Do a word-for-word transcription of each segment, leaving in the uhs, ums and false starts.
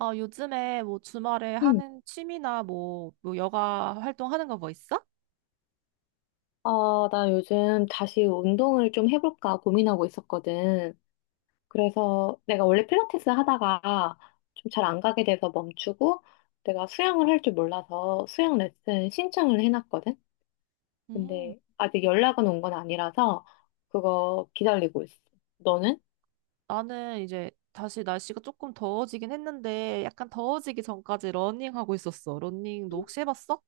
아, 요즘에 뭐 주말에 응. 하는 취미나 뭐, 뭐 여가 활동하는 거 뭐 있어? 아, 나 요즘 다시 운동을 좀 해볼까 고민하고 있었거든. 그래서 내가 원래 필라테스 하다가 좀 잘 안 가게 돼서 멈추고 내가 수영을 할 줄 몰라서 수영 레슨 신청을 해놨거든. 음, 근데 아직 연락은 온 건 아니라서 그거 기다리고 있어. 너는? 나는 이제 다시 날씨가 조금 더워지긴 했는데 약간 더워지기 전까지 러닝하고 있었어. 러닝 너 혹시 해봤어?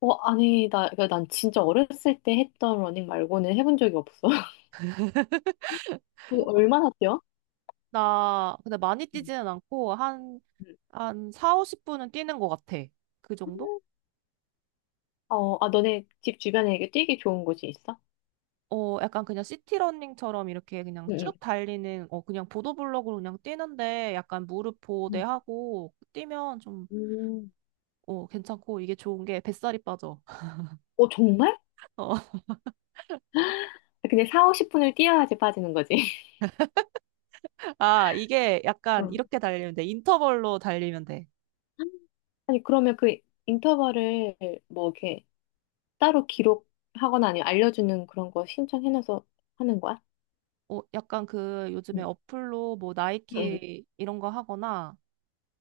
어, 아니, 나, 그러니까 난 진짜 어렸을 때 했던 러닝 말고는 해본 적이 없어. 그거 얼마나 뛰어? 나 근데 많이 응. 뛰지는 않고 한, 응. 한 사, 오십 분 뛰는 것 같아. 그 정도? 어, 아, 너네 집 주변에 이게 뛰기 좋은 곳이 있어? 어, 약간 그냥 시티 러닝처럼 이렇게 그냥 응, 쭉 달리는, 어, 그냥 보도블록으로 그냥 뛰는데 약간 무릎 보호대 응. 하고 뛰면 좀, 음. 어, 괜찮고 이게 좋은 게 뱃살이 빠져. 어, 정말? 어. 근데 사, 오십 분을 뛰어야지 빠지는 거지. 아, 이게 약간 어. 이렇게 달리면 돼. 인터벌로 달리면 돼. 아니, 그러면 그 인터벌을 뭐 이렇게 따로 기록하거나 아니면 알려주는 그런 거 신청해놔서 하는 거야? 어, 약간 그 요즘에 응. 어플로 뭐 응, 나이키 이런 거 하거나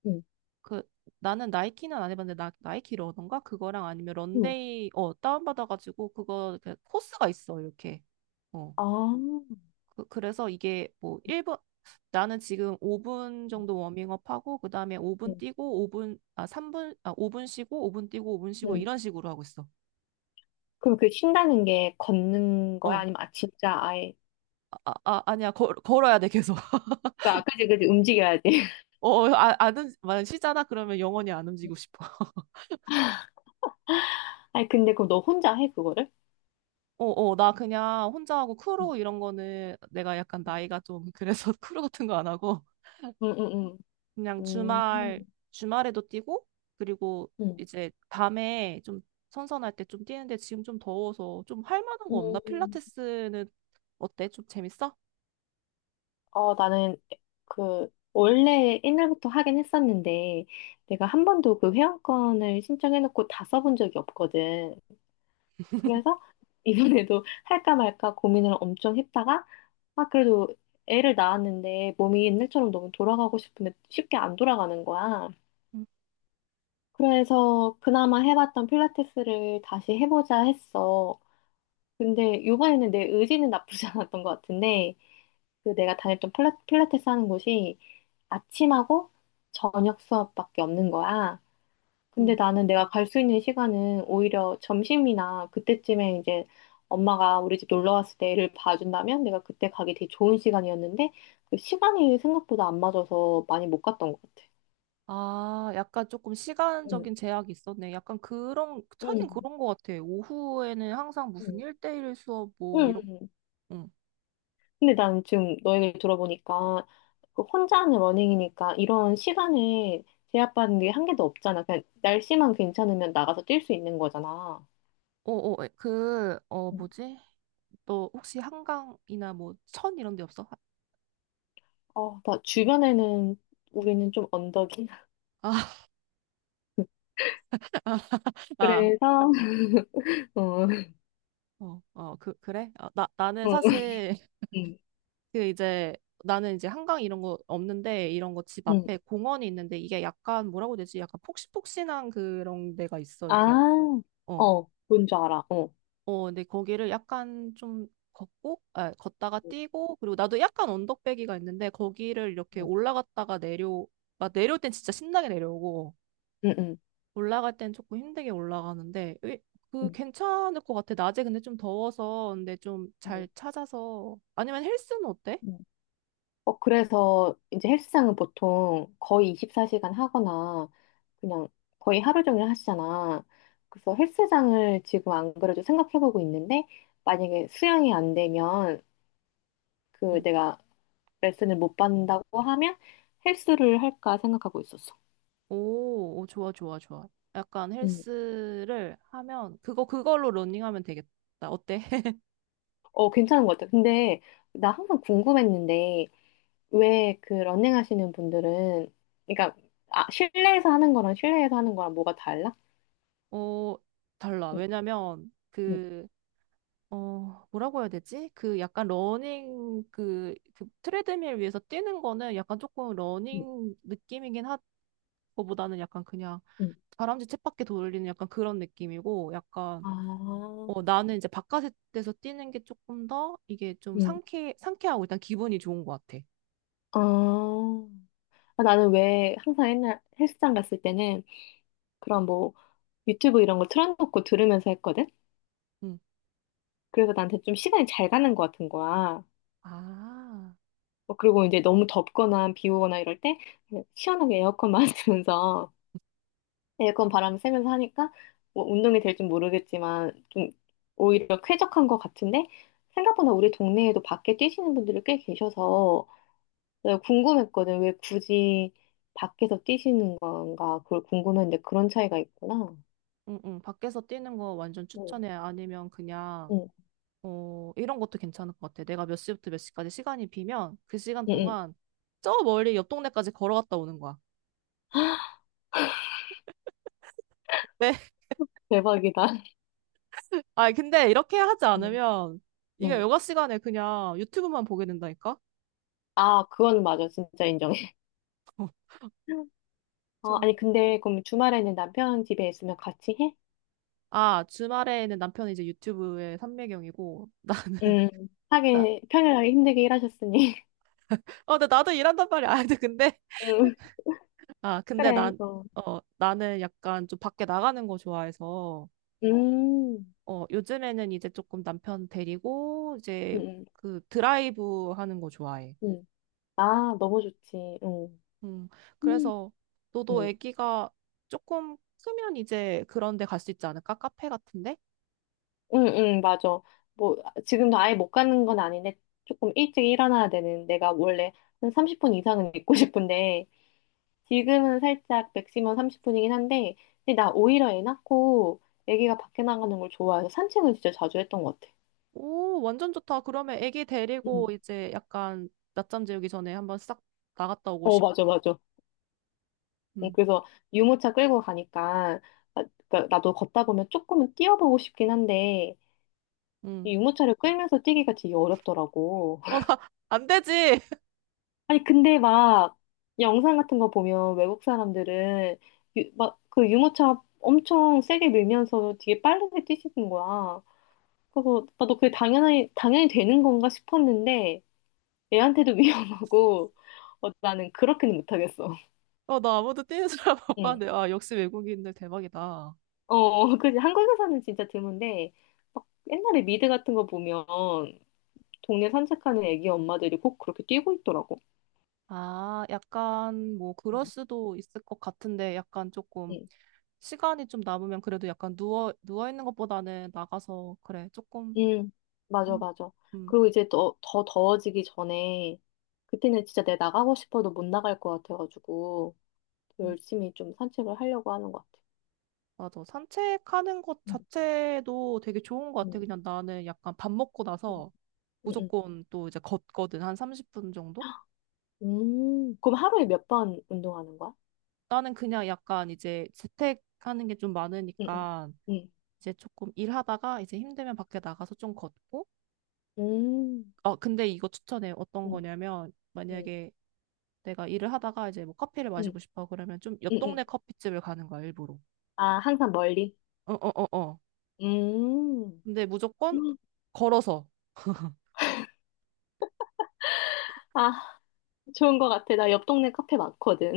응, 그 나는 나이키는 안 해봤는데 나, 나이키 러던가 그거랑 아니면 응. 런데이 어, 다운받아가지고 그거 그 코스가 있어, 이렇게. 어, 아, 그, 그래서 이게 뭐 일 분 나는 지금 오 분 정도 워밍업 하고 그다음에 오 분 응. 뛰고 오 분 아 삼 분 아 오 분 쉬고 오 분 뛰고 오 분 쉬고 응. 이런 식으로 하고 있어. 그럼 그 쉰다는 게 걷는 거야? 어. 아니면 아, 진짜 아예. 아, 아, 아, 아니야. 걸, 걸어야 돼, 계속. 그러니까 아, 그지, 그지, 움직여야지. 어, 아, 안, 움직- 만약 쉬잖아? 그러면 영원히 안 움직이고 싶어. 아니, 근데 그럼 너 혼자 해, 그거를? 어, 어, 나 그냥 혼자 하고 응. 크루 이런 거는 내가 약간 나이가 좀 그래서 크루 같은 거 안 하고 응, 응, 응. 그냥 응 주말, 주말에도 뛰고 그리고 응. 이제 밤에 좀 선선할 때 좀 뛰는데 지금 좀 더워서 좀 할 만한 거 없나? 응. 음. 필라테스는 어때? 좀 재밌어? 어, 나는 그, 원래 옛날부터 하긴 했었는데, 내가 한 번도 그 회원권을 신청해놓고 다 써본 적이 없거든. 그래서 이번에도 할까 말까 고민을 엄청 했다가, 아, 그래도 애를 낳았는데 몸이 옛날처럼 너무 돌아가고 싶은데 쉽게 안 돌아가는 거야. 응. 그래서 그나마 해봤던 필라테스를 다시 해보자 했어. 근데 이번에는 내 의지는 나쁘지 않았던 것 같은데, 그 내가 다녔던 필라- 필라테스 하는 곳이 아침하고 저녁 수업밖에 없는 거야. 근데 응. 나는 내가 갈 수 있는 시간은 오히려 점심이나 그때쯤에 이제 엄마가 우리 집 놀러 왔을 때 애를 봐준다면 내가 그때 가기 되게 좋은 시간이었는데 그 시간이 생각보다 안 맞아서 많이 못 갔던 것 같아. 아, 약간 조금 응, 시간적인 제약이 있었네. 약간 그런, 응, 하긴 그런 거 같아. 오후에는 항상 응, 무슨 일대일 수업 뭐 응. 이런, 응. 응. 근데 난 지금 너 얘기 들어보니까 그 혼자 하는 러닝이니까 이런 시간에 제약받는 게 한 개도 없잖아. 그냥 날씨만 괜찮으면 나가서 뛸 수 있는 거잖아. 어, 어, 그, 어, 뭐지? 너 혹시 한강이나 뭐, 천 이런 데 없어? 어, 나 주변에는 우리는 좀 언덕이. 아, 아, 그래서, 어, 어, 어, 그, 그래? 아, 나, 나는 어, 사실, 응, 그 이제, 나는 이제 한강 이런 거 없는데, 이런 거 집 응. 앞에 공원이 있는데, 이게 약간 뭐라고 해야 되지? 약간 폭신폭신한 그런 데가 있어, 이렇게. 아, 어, 어, 뭔지 알아. 어, 어, 어, 근데 거기를 약간 좀 걷고, 아, 걷다가 뛰고, 그리고 나도 약간 언덕배기가 있는데, 거기를 이렇게 어, 올라갔다가 내려, 막 내려올 땐 진짜 신나게 내려오고, 응, 응, 올라갈 땐 조금 힘들게 올라가는데 으, 그 응, 괜찮을 것 같아. 낮에 근데 좀 더워서 근데 좀 잘 응. 찾아서 아니면 헬스는 어때? 응. 어, 그래서 이제 헬스장은 보통 거의 이십사 시간 하거나 그냥 거의 하루 종일 하시잖아. 그래서 헬스장을 지금 안 그래도 생각해보고 있는데 만약에 수영이 안 되면 그 응. 내가 레슨을 못 받는다고 하면 헬스를 할까 생각하고 있었어. 오, 오, 좋아, 좋아, 좋아. 약간 응. 헬스를 하면 그거 그걸로 러닝하면 되겠다. 어때? 어, 괜찮은 것 같아요. 근데 나 항상 궁금했는데 왜 그 러닝 하시는 분들은 그러니까 아, 실내에서 하는 거랑 실내에서 하는 거랑 뭐가 달라? 어, 달라. 응, 왜냐면 응, 그... 어, 뭐라고 해야 되지? 그 약간 러닝, 그, 그 트레드밀 위에서 뛰는 거는 약간 조금 응, 러닝 느낌이긴 하, 거보다는 약간 그냥 응, 다람쥐 쳇바퀴 돌리는 약간 그런 느낌이고, 약간, 아, 어, 나는 이제 바깥에서 뛰는 게 조금 더 이게 좀 응, 상쾌, 상쾌하고 일단 기분이 좋은 것 같아. 아, 아, 나는 왜 항상 옛날 헬스장 갔을 때는 그런 뭐 유튜브 이런 거 틀어놓고 들으면서 했거든? 응. 그래서 나한테 좀 시간이 잘 가는 것 같은 거야. 아, 어, 그리고 이제 너무 덥거나 비 오거나 이럴 때 시원하게 에어컨 맞으면서 에그컨 바람 쐬면서 하니까 뭐 운동이 될지 모르겠지만 좀 오히려 쾌적한 것 같은데 생각보다 우리 동네에도 밖에 뛰시는 분들이 꽤 계셔서 내가 궁금했거든. 왜 굳이 밖에서 뛰시는 건가 그걸 궁금했는데 그런 차이가 있구나. 응, 응. 밖에서 뛰는 거 완전 응, 추천해. 아니면 그냥 응, 어, 이런 것도 괜찮을 것 같아. 내가 몇 시부터 몇 시까지 시간이 비면 그 시간 응, 응. 동안 저 멀리 옆 동네까지 걸어갔다 오는 거야. 왜? 대박이다. 아, 근데 이렇게 하지 응, 않으면 이게 응. 여가 시간에 그냥 유튜브만 보게 된다니까? 아, 그건 맞아. 진짜 인정해. 어, 좀. 아니 근데 그럼 주말에는 남편 집에 있으면 같이 해? 아, 주말에는 남편이 이제 유튜브의 삼매경이고, 나는. 응. 나, 하긴 평일날 힘들게 일하셨으니. 어, 근데 나도 일한단 말이야. 아, 근데, 근데- 응, 아, 근데 그래. 난, 어. 어, 나는 약간 좀 밖에 나가는 거 좋아해서, 음, 어, 요즘에는 이제 조금 남편 데리고, 이제 음, 음. 그 드라이브 하는 거 좋아해. 음. 아, 너무 좋지. 응, 음, 응, 그래서 너도 응, 애기가 조금 크면 이제 그런 데 갈 수 있지 않을까? 카페 같은데? 응, 맞아. 뭐, 아, 지금도 아예 못 가는 건 아닌데, 조금 일찍 일어나야 되는, 내가 원래 한 삼십 분 이상은 있고 싶은데, 지금은 살짝 맥시멈 삼십 분이긴 한데, 근데 나 오히려 애 낳고, 애기가 밖에 나가는 걸 좋아해서 산책을 진짜 자주 했던 것 같아. 오, 완전 좋다. 그러면 애기 응. 데리고 이제 약간 낮잠 재우기 전에 한번 싹 나갔다 오고 어, 시간. 맞아, 맞아. 응, 음. 그래서 유모차 끌고 가니까, 아, 그러니까 나도 걷다 보면 조금은 뛰어보고 싶긴 한데, 음. 이 유모차를 끌면서 뛰기가 되게 어렵더라고. 어, 나, 안 되지! 아니, 근데 막 영상 같은 거 보면 외국 사람들은 막 그 유모차 엄청 세게 밀면서 되게 빠르게 뛰시는 거야. 그래서 아, 너 그게 당연히, 당연히 되는 건가 싶었는데 애한테도 위험하고 어, 나는 그렇게는 못하겠어. 어, 나 아무도 뛰는 사람 못 응. 봤는데. 아, 역시 외국인들 대박이다. 어, 그 한국에서는 진짜 드문데 막 옛날에 미드 같은 거 보면 동네 산책하는 애기 엄마들이 꼭 그렇게 뛰고 있더라고. 아, 약간 뭐 그럴 응. 수도 있을 것 같은데 약간 조금 응. 시간이 좀 남으면 그래도 약간 누워 누워 있는 것보다는 나가서 그래 조금 음, 맞아, 한- 맞아. 음. 그리고 이제 더, 더 더워지기 전에, 그때는 진짜 내가 나가고 싶어도 못 나갈 것 같아가지고, 음. 열심히 좀 산책을 하려고 하는 것 같아. 맞아. 산책하는 것 음, 자체도 되게 좋은 것 같아. 음, 그냥 나는 약간 밥 먹고 음. 나서 응, 응. 무조건 또 이제 걷거든. 한 삼십 분 정도? 음, 그럼 하루에 몇 번 운동하는 거야? 나는 그냥 약간 이제 재택하는 게 좀 응, 응, 많으니까 응. 이제 조금 일하다가 이제 힘들면 밖에 나가서 좀 걷고. 음, 어, 근데 이거 추천해. 어떤 응, 거냐면 응, 만약에 내가 일을 하다가 이제 뭐 커피를 응, 마시고 싶어 그러면 좀 옆 응, 응. 동네 커피집을 가는 거야, 일부러. 아, 항상 멀리? 어, 어, 어, 어. 음. 근데 무조건 걸어서. 아, 좋은 것 같아. 나 옆 동네 카페 많거든.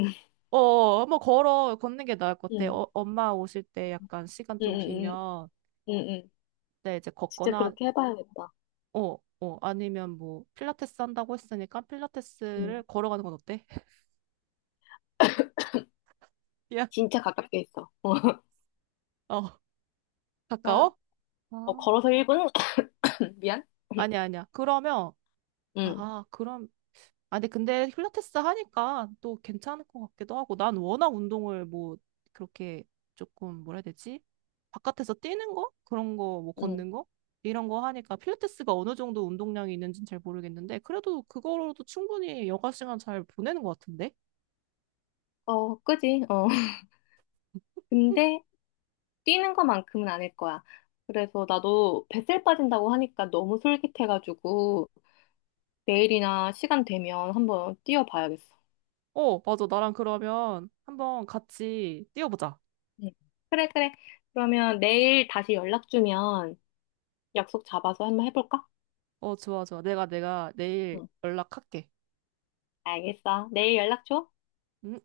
어, 한번 걸어, 걷는 게 나을 것 같아. 응, 어, 엄마 오실 때 약간 시간 응, 좀 응, 비면, 응, 응. 응. 네, 이제 진짜 걷거나, 그렇게 해봐야겠다. 어, 어, 아니면 뭐, 필라테스 한다고 했으니까 필라테스를 걸어가는 건 어때? 야, 진짜 가깝게 있어. 어, 어, 나, 가까워? 어, 아, 걸어서 일 분? 미안. 아니야, 아니야. 그러면, 응, 아, 그럼 아니, 근데 필라테스 하니까 또 괜찮을 것 같기도 하고, 난 워낙 운동을 뭐, 그렇게 조금, 뭐라 해야 되지? 바깥에서 뛰는 거? 그런 거, 뭐, 응. 걷는 거? 이런 거 하니까 필라테스가 어느 정도 운동량이 있는지는 잘 모르겠는데, 그래도 그거로도 충분히 여가 시간 잘 보내는 것 같은데? 어, 그지? 어. 근데 뛰는 것만큼은 아닐 거야. 그래서 나도 뱃살 빠진다고 하니까 너무 솔깃해가지고 내일이나 시간 되면 한번 뛰어봐야겠어. 어, 맞아. 나랑 그러면 한번 같이 뛰어보자. 응. 그래, 그래. 그러면 내일 다시 연락 주면 약속 잡아서 한번 해볼까? 어, 좋아, 좋아. 내가, 내가 내일 응. 연락할게. 알겠어. 내일 연락 줘. 음.